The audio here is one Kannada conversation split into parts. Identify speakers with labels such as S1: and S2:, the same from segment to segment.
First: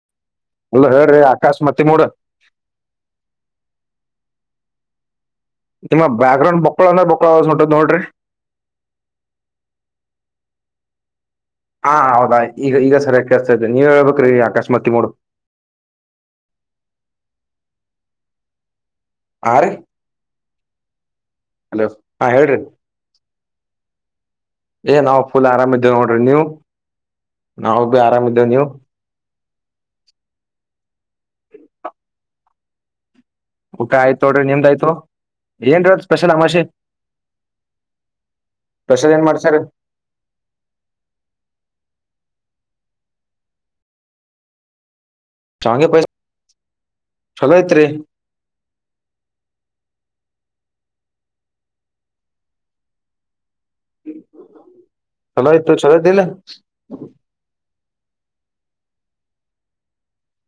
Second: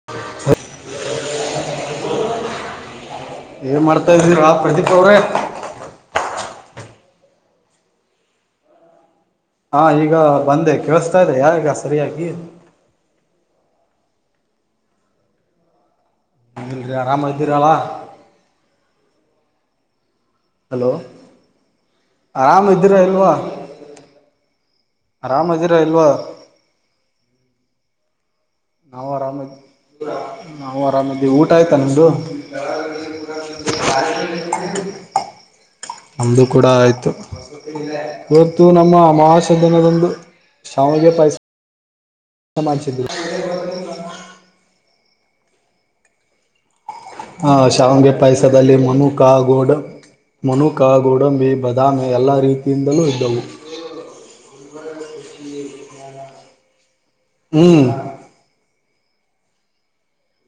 S1: [inaudible]
S2: ಅಲ್ಲ ಹೇಳರೀ ಆಕಾಶ ಮತ್ತೆ ಮೂಡ.
S1: ಏನ್ ಮಾಡ್ತಾ ಇದೀರಾ ಪ್ರದೀಪ್ ಅವ್ರೆ.
S2: ತಮ್ಮ ಬ್ಯಾಗ್ರೌಂಡ್ ಬಕ್ಕಳಲ್ಲ ಬಕ್ಕಲಸ್ ಹೌಸ್ ನೋಡ್ರಿ.
S1: ಹಾ ಈಗ ಬಂದೆ ಕೇಳಸ್ತಾ ಇದೆ ಯಾಯ್
S2: ಹಾ ಹೌದಾ ಈಗ ಈಗ ಸರಿಯ ಕೇಸ್ತಾ ಇದದೆ ನೀವ್ ಹೇಳ್ಬೇ ಆಕೆಸ್ಮಿತ್ ಮೂಡು
S1: ಅಂಗಿದ್ರೆ ಆರಾಮ ಇದ್ದೀರಲ್ಲಾ.
S2: ಹಾ ರಿ.
S1: ಹಲೋ.
S2: ಹಲೋ ಹಾ ಹೇಳ್ರಿ.
S1: ಅದಿರ ಇಲ್ವಾ.
S2: ಏ ನಾವು ಫುಲ್ ಆರಾಮ
S1: ಇದ್ದೀರಾ
S2: ಇದ್ದೇವೆ
S1: ಇಲ್ವಾ
S2: ನೋಡ್ರಿ ನೀವು ನಾವು ಭ ಆರಾಮಿದ್ದೇವೆ ನೀವು.
S1: ನಾವು ಆರಾಮ ನಾವು ಆರಾಮ ಇದೀವಿ ಊಟ ಆಯ್ತಾ ನಿಮ್ದು.
S2: ಊಟ ಆಯ್ತು ನೋಡ್ರಿ ನಿಮ್ದು ಆಯ್ತು ಏನ್ರಿ ಇವತ್ತ್ ಸ್ಪೆಷಲ್
S1: ನಮ್ದು
S2: ಅಮಾಶಿ
S1: ಕೂಡ ಆಯ್ತು. ಇವತ್ತು ನಮ್ಮ
S2: ಸ್ಪೆಷಲ್ ಏನ್ ಮಾಡ್ಸಾರ
S1: ಮಹಾಸದನದಂದು ಶಾವಿಗೆ ಪಾಯಸ ಸ ಮಾಡ್ಸಿದ್ದೀವಿ.
S2: ಶಾವ್ಗೆ ಪಾಯ್ಸ
S1: ಹಾ ಶಾವಗೆ ಪಾಯಸದಲ್ಲಿ ಮನುಕಾ ಗೋಡು ಮುನುಕಾ ಗೋಡಂಬಿ ಬಾದಾಮಿ ಎಲ್ಲ ರೀತಿಯಿಂದಲೂ ಇದ್ದವು. [unintelligible]
S2: ಚೊಲಾಯ್ತು ಚೊಲಾಯ್ತಿಲ್ಲ.
S1: ಹ್ಮ್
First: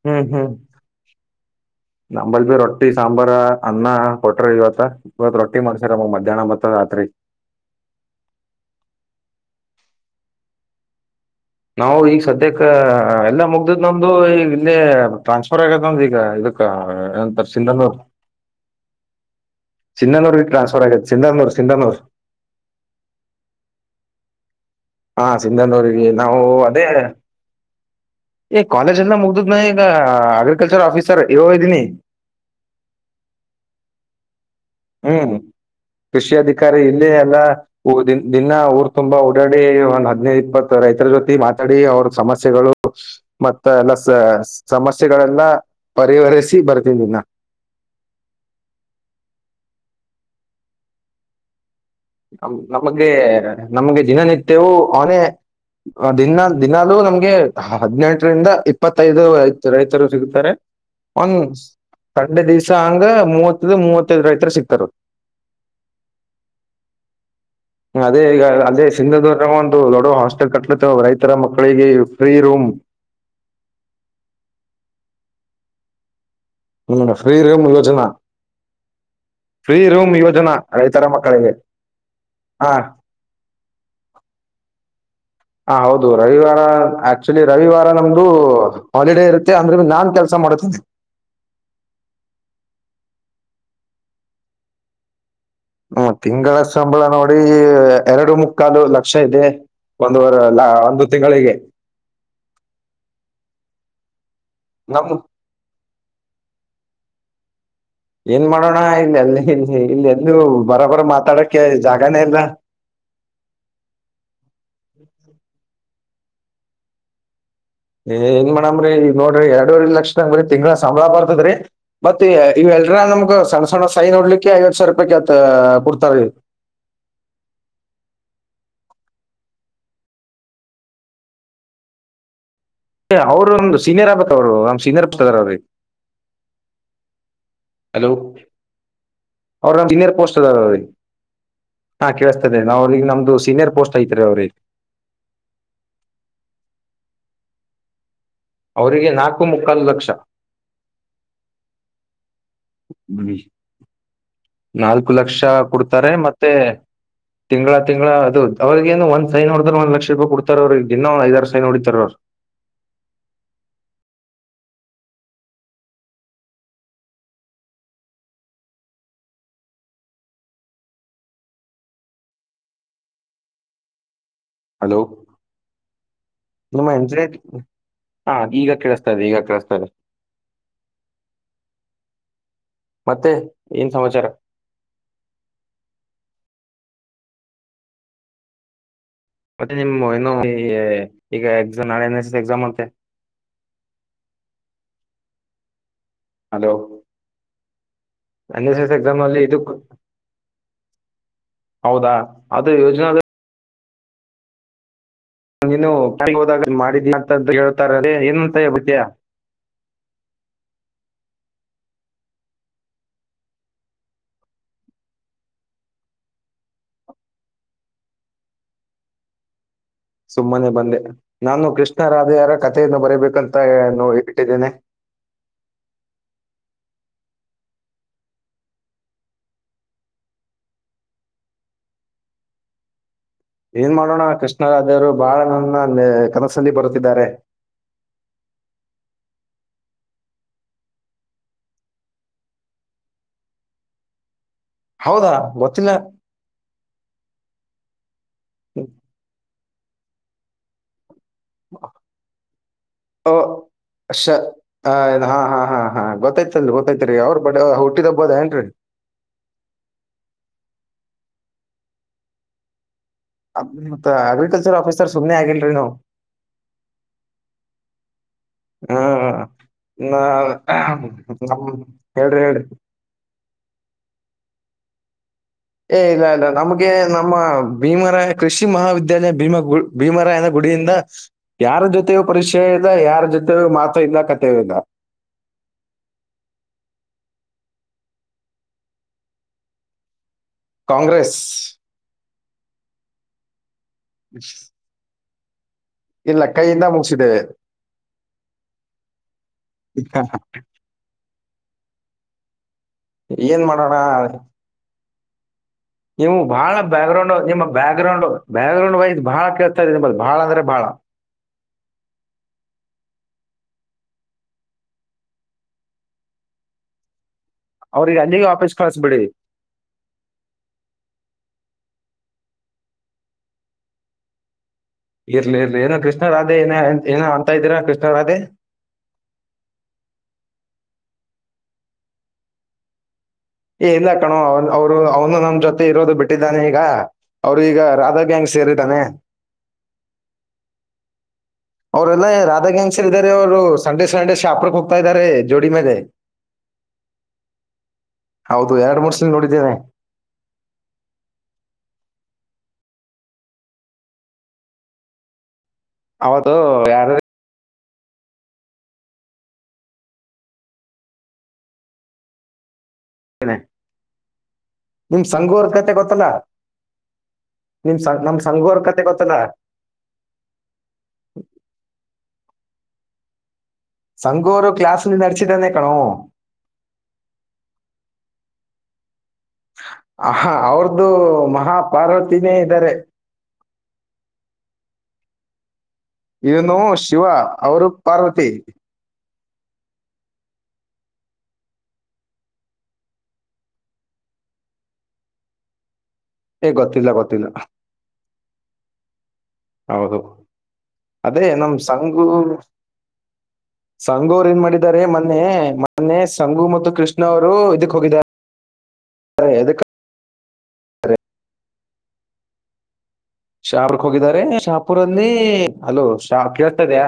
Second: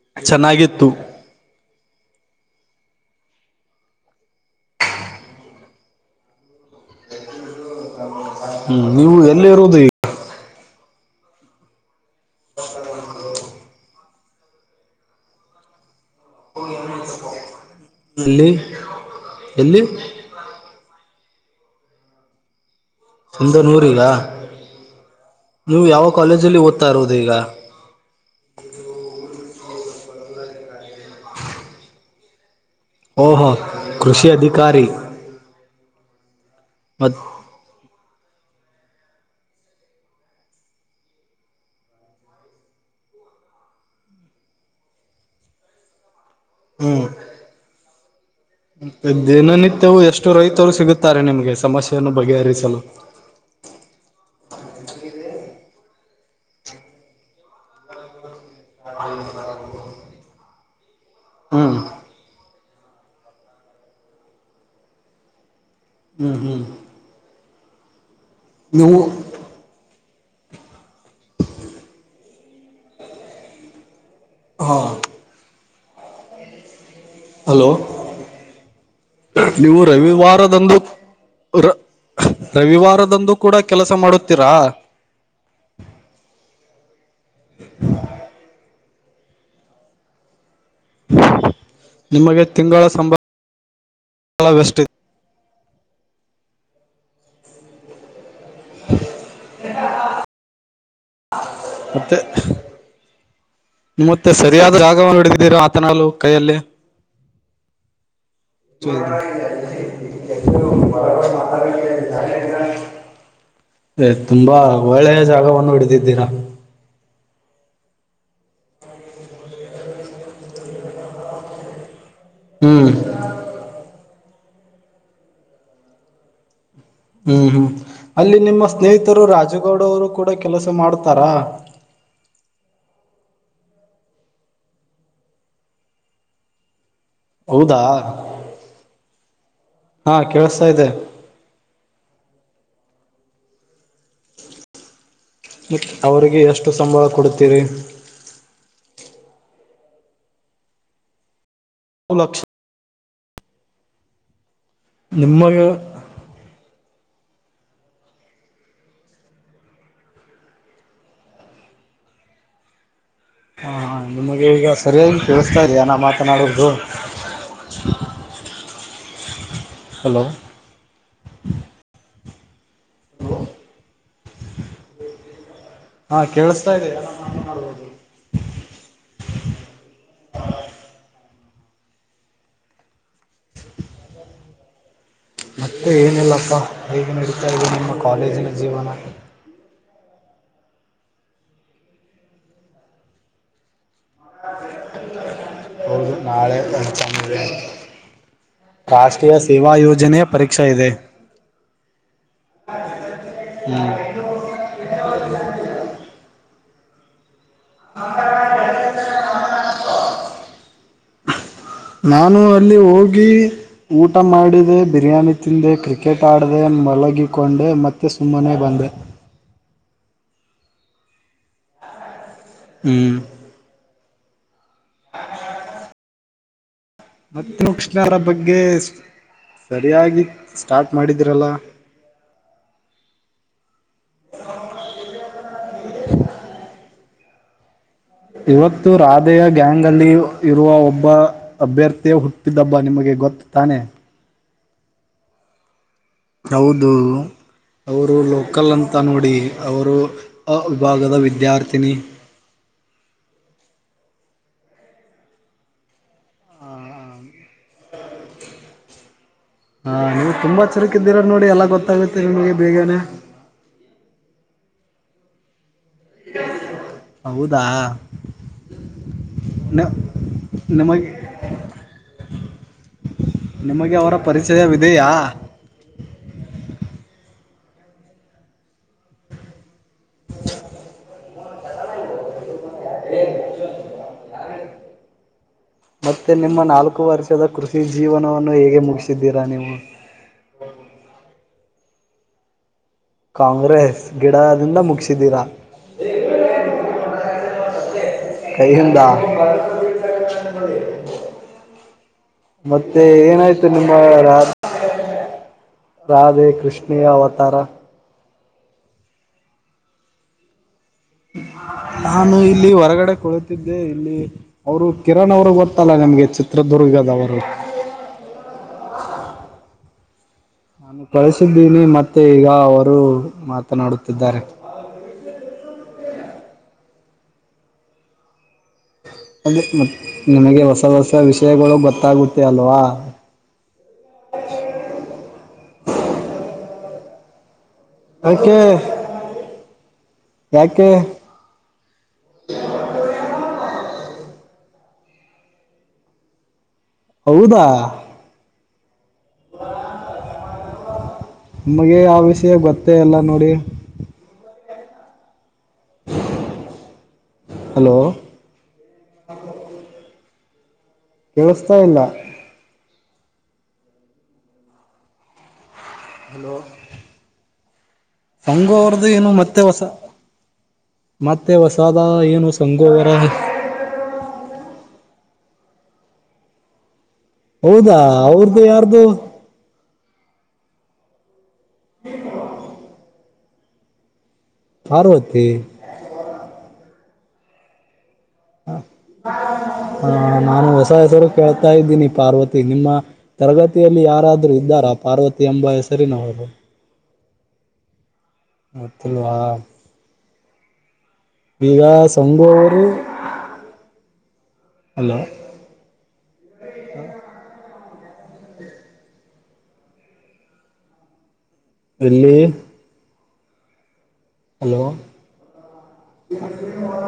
S2: ಹ್ಮ್ ಹ್ಮ್
S1: ಚೆನ್ನಾಗಿತ್ತು
S2: ನಂಬಲ್ ಬಿ ರೊಟ್ಟಿ ಸಾಂಬಾರ ಅನ್ನ ಕೊಟ್ರ ಇವತ್ತ. ಇವತ್ ರಟ್ಟಿ ಮಾಡ್ಸರಮ್ಮಗ ಮಧ್ಯಾಣ ಮತ್ತ ರಾತ್ರಿ.
S1: ಹ್ಮ್ ನೀವು ಎಲ್ಲಿ ಇರುವುದು ಈ
S2: ನಾವು ಈಗ ಸದ್ಯಕ್ಕ ಎಲ್ಲಾ ಮುಗ ಇ ನಮ್ದು ಈಗ ಇಲ್ಲಿ ಟ್ರಾನ್ಸ್ಫರ್ ಆಗೆದ್ನಂದು ಈಗ ಇದಕ್ಕ ಏನಂತರ ಸಿಂಧನೂರ್.
S1: ಎಲ್ಲಿ ಎಲ್ಲಿ
S2: ಸಿಂನೂರಿಗೆ ಟ್ರಾನ್ಸ್ಪರ್ ಆಗೈತಿ ಸಿಂಧನೂರು ಸಿಂಧನೂರ್
S1: ಸಿಂಧನೂರಿಗಾ
S2: ಹಾ
S1: ನೀವು ಯಾವ
S2: ಸಿಂಧನೂರಿಗೆ ನಾವು
S1: ಕಾಲೇಜಲ್ಲಿ
S2: ಅದೇ
S1: ಓದ್ತಾ ಇರೋದು ಈಗ.
S2: ಕಾಲೇಜ್ ಎಲ್ಲ ಮುಗ್ದದ ನಾ ಈಗ ಅಗ್ರಿಕಲ್ಚರ್ ಆಫೀಸರ್ ಇ ಒ ಇದ್ದೀನಿ.
S1: ಓಹೋ ಕೃಷಿ ಅಧಿಕಾರಿ.
S2: ಹ್ಮ್ ಕೃಷಿ ಅಧಿಕಾರಿ ಇಲ್ಲೇ
S1: ಮತ್
S2: ಎಲ್ಲಾ ಉ ದಿನ್ನಾ ಊರು ತುಂಬಾ ಓಡಾಡ ಏ ಒಂದ್ ಹದಿನೈದು ಇಪ್ಪತ್ತು ರೈತರ ಜೊತಿ ಮಾತಾಡಿ ಅವ್ರ ಸಮಸ್ಯೆಗಳು ಮತ್ತ ಎಲ್ಲ ಸ ಸಮಸ್ಯೆಗಳೆಲ್ಲ ಪರಿಹರಿಸಿ ಬರ್ತಿದಿನ್ನ.
S1: ಮೆ ದಿನನಿತ್ಯವು ಎಷ್ಟು ರೈತರು ಸಿಗುತ್ತಾರೆ ನಿಮ್ಗೆ ಸಮಸ್ಯೆ
S2: ನಮ್ ನಮಗೆ ನಮ್ಗೆ ದಿನನಿತ್ಯವೂ ಅವನೇ ದಿನಾ ದಿನಾಲೂ ನಮ್ಗೆ ಹದ್ನೆಂಟರಿಂದ ಇಪ್ಪತ್ತೈದು ರೈತರು ಸಿಗುತ್ತಾರೆ ಒಂದ
S1: ಹ್ಮ್
S2: ಸಂಡೆ ದಿವ್ಸ ಹಂಗ ಮೂವತ್ತಿಲ್ಲ ಮೂವತ್ತೈದು ರೈತರ ಸಿಕ್ತಾರ.
S1: ಹ್ಮ್ ಹ್ಮ್
S2: ಅದೇ ಈಗ ಅದೇ
S1: ನೀವು
S2: ಸಿಂಧನೂರ್ನಗ ಒಂದು ದೊಡ್ಡ ಹಾಸ್ಟೆಲ್ ಕಟ್ಲತ್ತ ರೈತರ ಮಕ್ಕಳಿಗೆ ಫ್ರೀ ರೂಮ್
S1: ಹಾ
S2: ಹ್ಮ ಫ್ರೀ ರೂಮ್
S1: ಹಲೋ
S2: ಯೋಜನಾ. ಫ್ರೀ
S1: ನೀವು
S2: ರೂಮ್ ಯೋಜನಾ
S1: ರವಿವಾರದಂದು
S2: ರೈತರ ಮಕ್ಕಳಿಗೆ
S1: ರ
S2: ಹಾ
S1: ರವಿವಾರದಂದು ಕೂಡ ಕೆಲಸ ಮಾಡುತ್ತೀರಾ.
S2: ಹ ಹೌದು ರವಿವಾರ ಆಕ್ಚುಲಿ ರವಿವಾರ ನಮ್ದು ಹಾಲಿಡೇ ಇರುತ್ತೆ ಅಂದ್ರನು ನಾನ್ ಕೆಲಸ ಮಾಡತೇನೆ.
S1: ನಿಮಗೆ ತಿಂಗಳ [unintelligible] ವೆಷ್ಟಿದೆ.
S2: ಹ್ಮ ತಿಂಗಳ ಸಂಬಳ ನೋಡಿ ಎರಡು ಮುಕ್ ಕಾಲು ಲಕ್ಷ ಇದೆ ಒಂದವರೆ ಅಲ್ಲ ಒಂದು ತಿಂಗಳಿಗೆ.
S1: ಮತ್ತೆ ಮುತ್ತೆ ಸರಿಯಾದ
S2: ನಮ್
S1: ರಾಗವನ್ನು ಹಿಡಿದಿದೀರ ಆತನಲ್ಲು ಕೈಯಲ್ಲಿ.
S2: ಏನ್ ಮಾಡೋಣ
S1: ಮಾತಾಡ
S2: ಇಲ್ಲಿ ಅಲ್ಲಿ ಇಲ್ಲಿ ಇಲ್ಲಿ ಎಲ್ಲೂ ಬರಬರ ಮಾತಾಡಕ್ಕೆ ಜಾಗಾನೇ ಇಲ್ಲ
S1: [unintelligible] ಏ ತುಂಬಾ ಒಳ್ಳೆಯ ಜಾಗವನ್ನು ಹಿಡಿದಿದ್ದೀರಾ.
S2: ಏ ಏನ್ ಮಾಡಮ್ರರಿ ಈಗ ನೋಡ್ರಿ ಎರಡೂವರಿ ಲಕ್ಷ ಅಂದ್ರ ತಿಂಗಳ ಸಂಬಳ ಬರ್ತದರ್ರಿ. ಮತ್ತ ಇವೆ
S1: ಹ್ಮ್
S2: ಇವೆಲ್ರ ನಮ್ಗ ಸಣ್ಣ ಸಣ್ಣ ಸೈ ನೋಡ್ಲಿಕ್ಕೆ ಎರಡು ಎರಡು ಸಾವಿರ ರೂಪಾಯಿ ಕೇಳ್ತಾ ಕೊಡ್ತಾರ.
S1: ಹ್ಮ್ ಹ್ಮ್ ಅಲ್ಲಿ ನಿಮ್ಮ ಸ್ನೇಹಿತರು ರಾಜಗೌಡ ಅವರು ಕೂಡ ಕೆಲಸ ಮಾಡ್ತಾರಾ.
S2: ಅವ್ರು ಒಂದು ಸೀನಿಯರ್ ಆಗ್ಬೇಕ್ ಅವರು ನಮ್ ಸೀನಿಯರ್ ಬರ್ತದ ಅವ್ರಿಗೆ.
S1: ಹೌದಾ
S2: ಹಲೋ ಅವರ್
S1: ಹಾ
S2: ಸೀನಿಯರ್ ಪೋಸ್ಟ್ ಇದ್ದಾರ್
S1: ಕೇಳಿಸ್ತಾ
S2: ರೀ.
S1: ಇದೆ
S2: ಹಾ ಕೇಳಿಸತ್ತದೆ ನಾವು ಈಗ ನಮ್ದು ಸೀನಿಯರ್ ಪೋಸ್ಟ್ ಐತ್ರೀ ಅವರಿಗೆ.
S1: ಅವರಿಗೆ ಎಷ್ಟು ಸಂಬಳ ಕೊಡ್ತೀರಿ.
S2: ಅವರಿಗೆ ನಾಲ್ಕು ಮುಕ್ಕಾಲ್ ಲಕ್ಷ
S1: ಲಕ್ಷ್
S2: ಹ್ಮ್ ನಾಲ್ಕು ಲಕ್ಷ
S1: ನಿಮಗೆ
S2: ಕೊಡ್ತಾರೆ ಮತ್ತೆ ತಿಂಗಳ ತಿಂಗಳ ಅದು ಅವ್ರಿಗೆ ಏನೂ ಒಂದ್ ಸೈನ್ ಒಡದ್ರೆ ಒಂದು ಲಕ್ಷ ರೂಪಾಯಿ ಕೊಡ್ತರ್ ಅವರಿಗೆ ದಿನ ಐದಾರ್ ಸೈನ್ ಹೊಡಿತಾರೆ ಅವರು.
S1: ಹಾ ನಿಮಗೆ ಈಗ ಸರಿಯಾಗಿ ಕೇಳಿಸತಾ ಇದೆಯ ನಾ ಮಾತನಾಡವುದು. ಹಲೋ ಹ
S2: ಹಲೋ
S1: ಹಾ ಕೇಳಿಸ್ತಾ ಇದೆಯಾ
S2: [unintelligible] ಹಾ ಈಗ ಕೇಳಿಸ್ತಾ ಇದೆ ಈಗ ಕೇಳಿಸ್ತಾ ಇದೆ. ಮತ್ತೆ ಏನ್ ಸಮಾಚಾರ.
S1: ಮತ್ತೆ ಏನಿಲ್ಲಪ್ಪ ಹೇಗೆ ನಡೀತಾ ಇದೆ ನಿಮ್ಮ ಕಾಲೇಜಿನ ಜೀವನ.
S2: ಮತ್ತೆ ನಿಮ್ ಏನು ಈ ಈಗ ಎಕ್ಸಾಮ್ ನಾಳೆ ನೆಕ್ಸ್ಟ್ ಎಕ್ಸಾಮ್ ಅಂತೆ.
S1: ಹೌದು ನಾಳೆ
S2: ಹಲೋ
S1: ಕಳ್ತಂದೆ.
S2: ಎನ್ ಎಸ್ ಎಸ್ ಎಕ್ಸಾಮ್
S1: ರಾಷ್ಟ್ರೀಯ
S2: ಅಲ್ಲಿ ಇದು
S1: ಸೇವಾ ಯೋಜನೆಯ ಪರೀಕ್ಷ ಇದೆ.
S2: ಹೌದಾ ಆದೂ ಯೋಜನಾ
S1: ಹ್ಮ್
S2: ನೀನು ಹದ ಮಾಡಿದಂತ ಕೇಳ್ತಾರೆ ಏನ್ಂತಯ ಹೇಳತ್ತಿಯ.
S1: ನಾನು ಅಲ್ಲಿ ಹೋಗಿ ಊಟ ಮಾಡಿದೆ ಬಿರಿಯಾನಿ ತಿಂದೆ ಕ್ರಿಕೆಟ್ ಆಡದೆ ಮಲಗಿಕೊಂಡೆ ಮತ್ತೆ ಸುಮ್ಮನೆ ಬಂದೆ.
S2: ಸುಮ್ಮನೆ ಬಂದೆ ನಾನು ಕೃಷ್ಣ ರಾಧೆಯರ ಕಥೆಯನ್ನು
S1: ಹ್ಮ್
S2: ಬರೀಬೇಕಂತ ಇಟ್ಟಿದ್ದೇನೆ.
S1: ಹ [unintelligible] ಮತ್ತ ಮುಕ್ಷನಾರ ಬಗ್ಗೆ ಸರಿಯಾಗಿ ಸ್ಟಾರ್ಟ್ ಮಾಡಿದಿರಲ್ಲ.
S2: ಏನ್ ಮಾಡೋಣ ಕೃಷ್ಣರಾಜರು ಬಾಳ ನನ್ನ ಕನಸಲ್ಲಿ ಬರುತ್ತಿದ್ದಾರೆ.
S1: ಇವತ್ತು ರಾಧೆಯ ಗ್ಯಾಂಗ್ ಅಲ್ಲಿ ಇರುವ ಒಬ್ಬ ಅಭ್ಯರ್ಥಿಯೇ ಹುಟ್ಟಿದಬ್ಬ ನಿಮಗೆ ಗೊತ್ತು ತಾನೇ.
S2: ಹೌದಾ ಗೊತ್ತಿಲ್ಲ.
S1: ಹೌದು ಅವರು ಲೋಕಲ್ ಅಂತ ನೋಡಿ ಅವರು ಆ ವಿಭಾಗದ ವಿದ್ಯಾರ್ಥಿನಿ.
S2: ಓ ಅಷ್ಟೇ ಹಾ ಹಾ ಹಾ ಹಾ ಗೊತ್ತತ್ತೈ ಗೊತ್ತತ್ ರೀ ಅವರ ಬಡ ಹುಟ್ಟಿದ ಹಬ್ಬ ಇದೆ ಏನ್ರೀ.
S1: ಹಾ ನೀವು ತುಂಬಾ ಚಿರಕ್ ಇದ್ದೀರಾ ನೋಡಿ ಎಲ್ಲಾ ಗೊತ್ತಾಗುತ್ತೆ ನಿಮ್ಗೆ ಬೇಗನೆ.
S2: ಅ ಮತ್ತ್ ಅಗ್ರಿಕಲ್ಚರ್ ಆಫೀಸರ್ ಸುಮ್ನೆ ಆಗಿಲ್ ರೀ ನಾವು.
S1: ಹೌದಾ
S2: ಹ್ಮ
S1: ನ
S2: ಇನ್ನ
S1: ನಿಮಗೆ
S2: ನಮ್ ಹೇಳ್ರಿ ಹೇಳ್ರೀ
S1: ನಿಮಗೆ ಅವರ ಪರಿಚಯವಿದೆಯಾ.
S2: ಏ ಇಲ್ಲ ಇಲ್ಲ ನಮಗೆ ನಮ್ಮ ಭೀಮರ ಕೃಷಿ ಮಹಾವಿದ್ಯಾಲಯ ಭೀಮಗು ಭೀಮರಾಯನ ಗುಡಿಯಿಂದ ಯಾರ ಜೊತೆಗೂ ಪರಿಚಯ ಇಲ್ಲ ಯಾರು ಜೊತೆೆಯೂ ಮಾತ ಇಲ್ಲ ಕತ್ ಥೆಯೂ ಇಲ್ಲ.
S1: ಮತ್ತೆ ನಿಮ್ಮ ನಾಲ್ಕು ವರ್ಷದ ಕೃಷಿ ಜೀವನವನ್ನು ಹೇಗೆ ಮುಗಿಸಿದ್ದೀರಾ ನೀವು.
S2: ಕಾಂಗ್ರೆಸ್
S1: ಕಾಂಗ್ರೆಸ್ ಗಿಡದಿಂದ ಮುಗಿಸಿದೀರಾ
S2: ಇಲ್ಲಾ ಕೈಯಿಂದ ಮುಗಿಸಿದೆವೆ
S1: ಕೈಯಿಂದ ಮತ್ತೆ
S2: ಏನ್
S1: ಏನಾಯ್ತು ನಿಮ್ಮ
S2: ಮಾಡೋಣ
S1: ಯಾರ ರಾಧೆ ಕೃಷ್ಣೇ ಅವತಾರಾ
S2: ಬ್ಯಾ ಗ್ರೌಂಡ್ ಬ್ಯಾಕ್ ಗ್ರೌಂಡ್ ಬಾಳ ಕೇಳುತ್ತಾರಿ ಬಾಳ್ ಬಾಳಂದ್ರೆ ಬಹಳಾ-
S1: ನಾನು ಇಲ್ಲಿ ಹೊರಗಡೆ ಕೊಳತಿದ್ದೆ ಇಲ್ಲಿ ಅವರು ಕಿರಣ್ ಅವರು ಗೊತ್ತಲ್ಲಾ ನಿಮ್ಗೆ ಚಿತ್ರದುರ್ಗದವರು.
S2: ಅವ್ರಿಗೆ ಅಲ್ಲಿಗೆ ವಾಪಸ್ ಕಳಿಸಿಬಿಡ್ರಿ
S1: ಬಳಿಸಿದ್ದೀನಿ ಮತ್ತೆ ಈಗ ಅವರು ಮಾತನಾಡುತ್ತಿದ್ದಾರೆ.
S2: ಇರ್ಲಿ ಇರ್ಲಿ ಏನೋ ಕೃಷ್ಣರಾಧೆ ಏ ಏನ್ ಅಂತ ಇದ್ದೀರಾ ಕೃಷ್ಣ ರಾಧೆ
S1: ಅ ಮ ನಿಮಗೆ ಹೊಸ ಹೊಸ ವಿಷಯಗಳು ಗೊತ್ತಾಗುತ್ತೆ ಅಲ್ವಾ
S2: ಏ ಇಲ್ಲಾ ಕಣೋ ಅವರು ಅವನು ನಮ್ ಜೊತೆ ಇರೋದು ಬಿಟ್ಟಿದ್ದಾರೆ ಈಗ ಅವ್ರು ಈಗಾತ್
S1: ಯಾಕೆ ಯಾಕೆ
S2: ಅವ್ರಲ್ಲ ರಾಧ ಗೆನ್ಸ್ ಇದ್ದಾರೆ ಅವರು ಸಂಡೆ ಸಂಡೆ ಶಾಪುಕ್ ಹೋಗ್ತಾ ಇದ್ದಾರೆ ಜೋಡಿ ಮೇಲೆ
S1: ಹೌದಾ
S2: ಹೌದು ಎರಡ್ ಮೂರ್ ಸಲ ನೋಡಿದ್ದೇನೆ
S1: ನಮಗೆ ಯಾವ ವಿಷಯ ಗೊತ್ತೇ ಇಲ್ಲಾ ನೋಡಿ
S2: ಹೌದು ಯಾರು
S1: ಹಲೋ ಕೇಳಸ್ತಾ ಇಲ್ಲಾ
S2: ನಿಮಗ ಸಂಗುವರ್ ಕತೆ ಗೊತ್ತ
S1: ಹಲೋ
S2: ನಿಮ್ ಸಂಘೋರ್ ಕತೆ
S1: ಸಂಗುಅವರದು ಏನು
S2: ಗೊತ್ತಲ್ಲ
S1: ಮತ್ತೆ ಹೊಸಾ ಮತ್ತೆ ಹೊಸಾದ ಏನು ಸಂಗೋವರ
S2: ಸಂಗುರು ಕ್ಲಾಸ್ ನೀ ನಡಸೀದಾನ್ನೇ ಕಣೋ.
S1: ಹೌದಾ ಅವ್ರ್ದು ಯಾರದ್ದು
S2: ಅಹ ಅವ್ರ್ದು ಮಹಾ ಪಾರ್ವತಿನೇ ಇದ್ದಾರೆ.
S1: ಪಾರ್ವತಿ
S2: ಇದನ್ನು ಶಿವಾ ಅವರು ಪಾರ್ವತಿ.
S1: ಹಾ ನಾನು ಹೊಸ ಹೆಸರು ಕೇಳ್ತಾ ಇದ್ದೀನಿ ಪಾರ್ವತಿ ನಿಮ್ಮ ತರಗತಿಯಲ್ಲಿ ಯಾರಾದ್ರರು ಇದ್ದಾರಾ ಪಾರ್ವತಿ ಎಂಬ ಹೆಸರಿನವರು.
S2: ಎ ಗೊತ್ತಿಲ್ಲಾ ಗೋತ್ತಿಲ್ಲಾ.
S1: [unintelligible]
S2: ಹೌದು ಅದೇ ನಮ
S1: ಈಗ
S2: ಸಂಗು
S1: ಸಂಘು ಅವರು
S2: ಸಂಗು ಅವರು ಏನ್ ಮಾಡಿದ್ದಾರೆ
S1: ಹಲೋ
S2: ಮೊನ್ನೆ ಮೊನ್ನೆ ಸಂಗು ಮತ್ತು ಕೃಷ್ಣ ಅವರು ಇದಕ್ ಹೋಗಿದ್ದಾರೆ. ಅದಕ್ಕೆ
S1: ಎಲ್ಲಿ
S2: ಶಾಪುರ್ಕ್ ಹೋಗಿದಿದ್ದಾರೆ
S1: ಹಲೋ
S2: ಶಾಪುರನ್ನಲೀ ಹಲೋ ಶಾ ಕೇಳ್ತಾ ಇದ್ದೀಯಾ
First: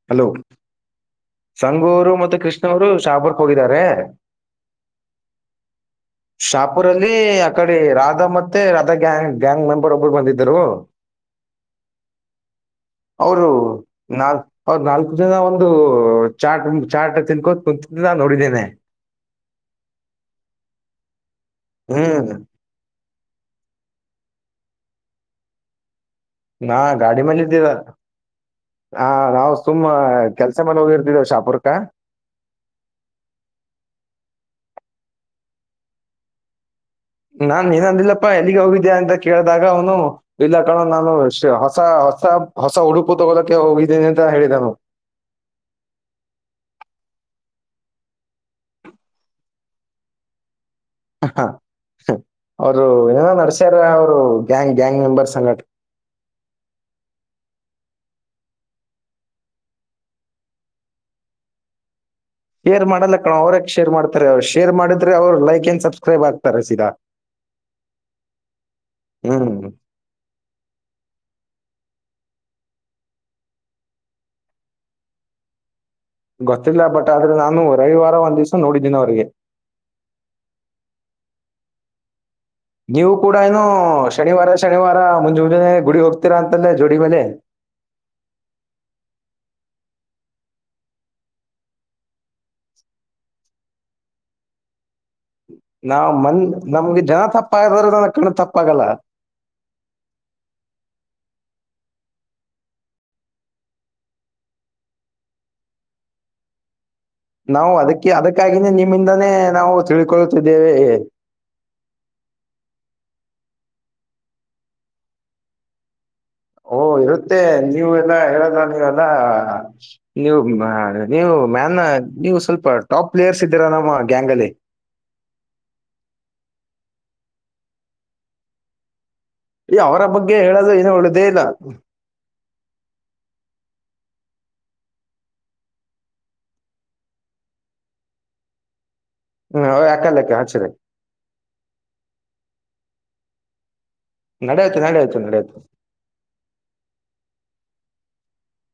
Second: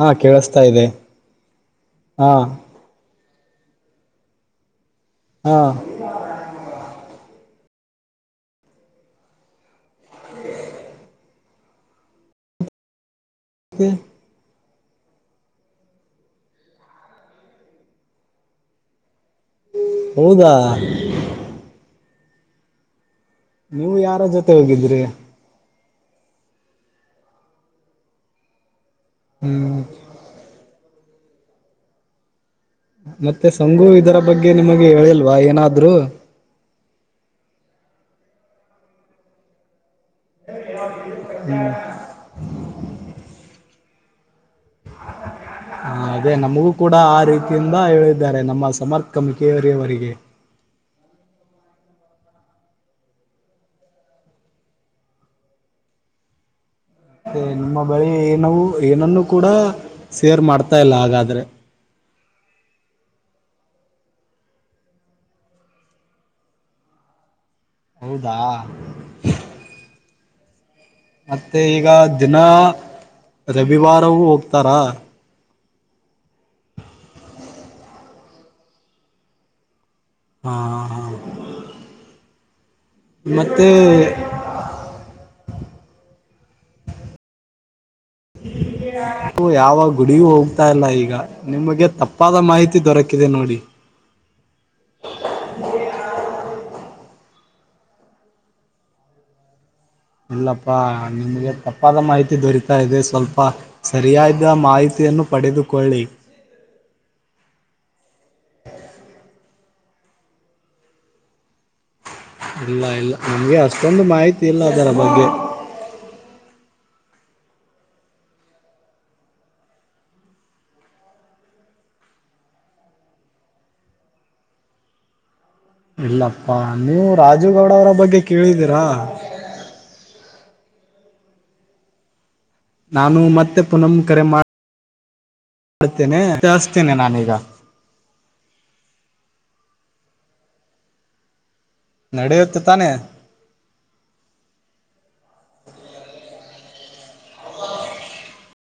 S1: ಹಾ
S2: ಹಲೋ
S1: ಕೇಳಿಸ್ತಾ ಇದೆ
S2: ಸಂಗೂಅವರು
S1: ಹಾ
S2: ಮತ್ತೆ ಕೃಷ್ಣ ಅವರು ಶಾಪುರಕ ಹೋಗಿದ್ದಾರೆ.
S1: ಹಾ
S2: ಶಾಪುರ್ ಅಲ್ಲಿ ಆ ಕಡೆ ರಾಧಾ ಮತ್ತೆ ರಾಧಾ ಗ್ಯಾಂಗ್ ಗ್ಯಾಂಗ್ ಮೆಂಬರ್ ಒಬ್ರು ಬಂದಿದ್ದರು. ಅವರು
S1: ಕೆ
S2: ನಾಲ್ ಅವರ್ ನಾಲ್ಕು ಜನಾ ಒಂದು ಚಾಟ್ ಚಾಟ ತಿನ್ಕೋತ್ ಕುಂತ ನಾ ನೋಡಿದ್ದೇನಿ
S1: ಹೌದಾ
S2: [unintelligible]
S1: ನೀವು ಯಾರ ಜೊತೆ ಹೋಗಿದ್ರಿ?
S2: ನಾ ಗಾಡಿ ಮೇಲ್ ಇದ್ದೀವ. ಆ ನಾವ್
S1: ಹ್ಮ್
S2: ಸುಮ್ಮ ಕೆಲ್ಸ ಮೇಲ್ ಹೋಗಿರ್ತೀವ ಶಾಪುರಕ್ಕ.
S1: ಮತ್ತೆ ಸಂಗು ಇದರ ಬಗ್ಗೆ ನಿಮಗೆ ಹೇಳಿಲ್ವಾ ಏನಾದ್ರು?
S2: ನಾನ್ ಏನ್ ಅಂದಿಲ್ಲಪ್ಪಾ ಎಲ್ಲಿಗೆ ಹೋಗಿದ್ಯಾ ಅಂತ ಕೇಳ್ದಾಗ ಅವನು ಇಲ್ಲ ಕಣೋ ನಾನು ಹೊಸ ಹೊಸ ಹೊಸ ಉಡುಪು ತಗೋಳಕ್ಕೆ ಹೋಗಿದ್ದೀನಿ ಅಂತ ಹೇಳಿದಾನು.
S1: ಹಾಂ ಅದೇ ನಮಗೂ ಕೂಡ ಆ ರೀತಿಯಿಂದ ಹೇಳಿದ್ದಾರೆ ನಮ್ಮ ಸಮರ್ ಕಮಿಕೇರಿಯವರಿಗೆ.
S2: ಅವ್ರು ಏನ ನಡಸ್ಯಾರ ಅವ್ರು ಗ್ಯಾಂಗ್ ಗ್ಯಾಂಗ್ ಮೆಂಬರ್ಸ್ ಸಂಘಟ್
S1: ಅದೇ ನಿಮ್ಮ ಬಳಿ ಏನವು ಏನನ್ನು ಕೂಡ ಸೇರ್ ಮಾಡ್ತಾ ಇಲ್ಲ ಹಾಗಾದ್ರೆ.
S2: ಶೇರ್ ಮಾಡಲ್ಲ ಕಣೋ ಅವ್ರ್ ಯಾಕ್ ಶೇರ್ ಮಾಡ್ತಾರೆ ಅವ್ರ್ ಶೇರ್ ಮಾಡಿದ್ರೆ ಅವ್ರ್ ಲೈಕ್ ಅಂಡ್ ಸಬ್ಸ್ಕ್ರೈಬ್ ಆಗ್ತಾರೆ ಸೀದಾ.
S1: ಹೌದಾ?
S2: ಹ್ಮ್
S1: ಮತ್ತೆ ಈಗ ದಿನ ರವಿವಾರವೂ ಹೋಗ್ತಾರ?
S2: ಗೊತ್ತಿಲ್ಲ ಬಟ್ ಆದ್ರೆ ನಾನು ರವಿವಾರ ಒಂದ್ ದಿವ್ಸ ನೋಡಿದ್ದೀನ್ ಅವ್ರ್ ಗೆ.
S1: ಹಾಂ ಹಾಂ
S2: ನೀವು ಕೂಡನೂ
S1: ಮತ್ತೆ
S2: ಶನಿವಾರ ಶನಿವಾರ ಮುಂಜ್ ಮುಂಜಾನೆ ಗುಡಿ ಹೋಗ್ತೀರಾ ಅಂತಲ್ಲೇ ಜೋಡಿ ಮೇಲೆ
S1: ಯಾವ ಗುಡಿಗೂ ಹೋಗ್ತಾಯಿಲ್ಲ ಈಗ. ನಿಮಗೆ ತಪ್ಪಾದ ಮಾಹಿತಿ ದೊರಕಿದೆ ನೋಡಿ.
S2: ನಾವ್ ಮನ್ ನಮ್ಗೆ ಜನ ತಪ್ಪ ಆಗ್ಬೋದುರ ಕಣ ತಪ್ಪಾಗಲ್ಲ.
S1: ಇಲ್ಲಪ್ಪಾ ನಿಮ್ಗೆ ತಪ್ಪಾದ ಮಾಹಿತಿ ದೊರಿತಾ ಇದೆ ಸ್ವಲ್ಪ ಸರಿಯಾದ ಮಾಹಿತಿಯನ್ನು ಪಡೆದುಕೊಳ್ಳಿ.
S2: ನಾವು ಅದಕ್ಕೆ ಅದಕ್ಕಾಗಿನೇ ನಿಮ್ಮಿಂದಾನೇ ನಾವು ತಿಳ್ಕೊಳ್ಳುತ್ತಿದ್ದೇವೆ.
S1: ಇಲ್ಲ ಇಲ್ಲ ನಮ್ಗೆ ಅಷ್ಟೊಂದು ಮಾಹಿತಿ ಇಲ್ಲ ಅದರ ಬಗ್ಗೆ.
S2: ಓ ಇರುತ್ತೆ ನೀವು ಎಲ್ಲಾ ಹೇಳದ ನೀವೆಲ್ಲಾ ನೀವು ಮ ನೀವು ಮ್ಯಾನ್ ನೀವು ಸ್ವಲ್ಪ ಟಾಪ್ ಪ್ಲೇಯರ್ಸ್ ಇದ್ದೀರಾ ನಮ್ಮ ಗ್ಯಾಂಗಲ್ಲಿ.
S1: ಇಲ್ಲಪ್ಪಾ ನೀವು ರಾಜುಗೌಡ ಅವರ ಬಗ್ಗೆ ಕೇಳಿದೀರಾ?
S2: ಏ ಅವರ ಬಗ್ಗೆ ಹೇಳದೆ ಏನು ಉಳಿದೇ ಇಲ್ಲ.
S1: ನಾನು ಮತ್ತೆ ಪುನಂ ಕರೆ ಮಾಡ್ ಮಾಡ್ತೇನೆ, ವಿಚಾರ್ಸ್ತೇನೆ ನಾನೀಗ.
S2: ಹ್ಮ್ [unintelligible]
S1: ನಡೆಯುತ್ತೆ ತಾನೇ?
S2: ನಡೆಯುತ್ತೆ ನಡೆಯುತ್ತೆ ನಡೆಯುತ್ತೆ.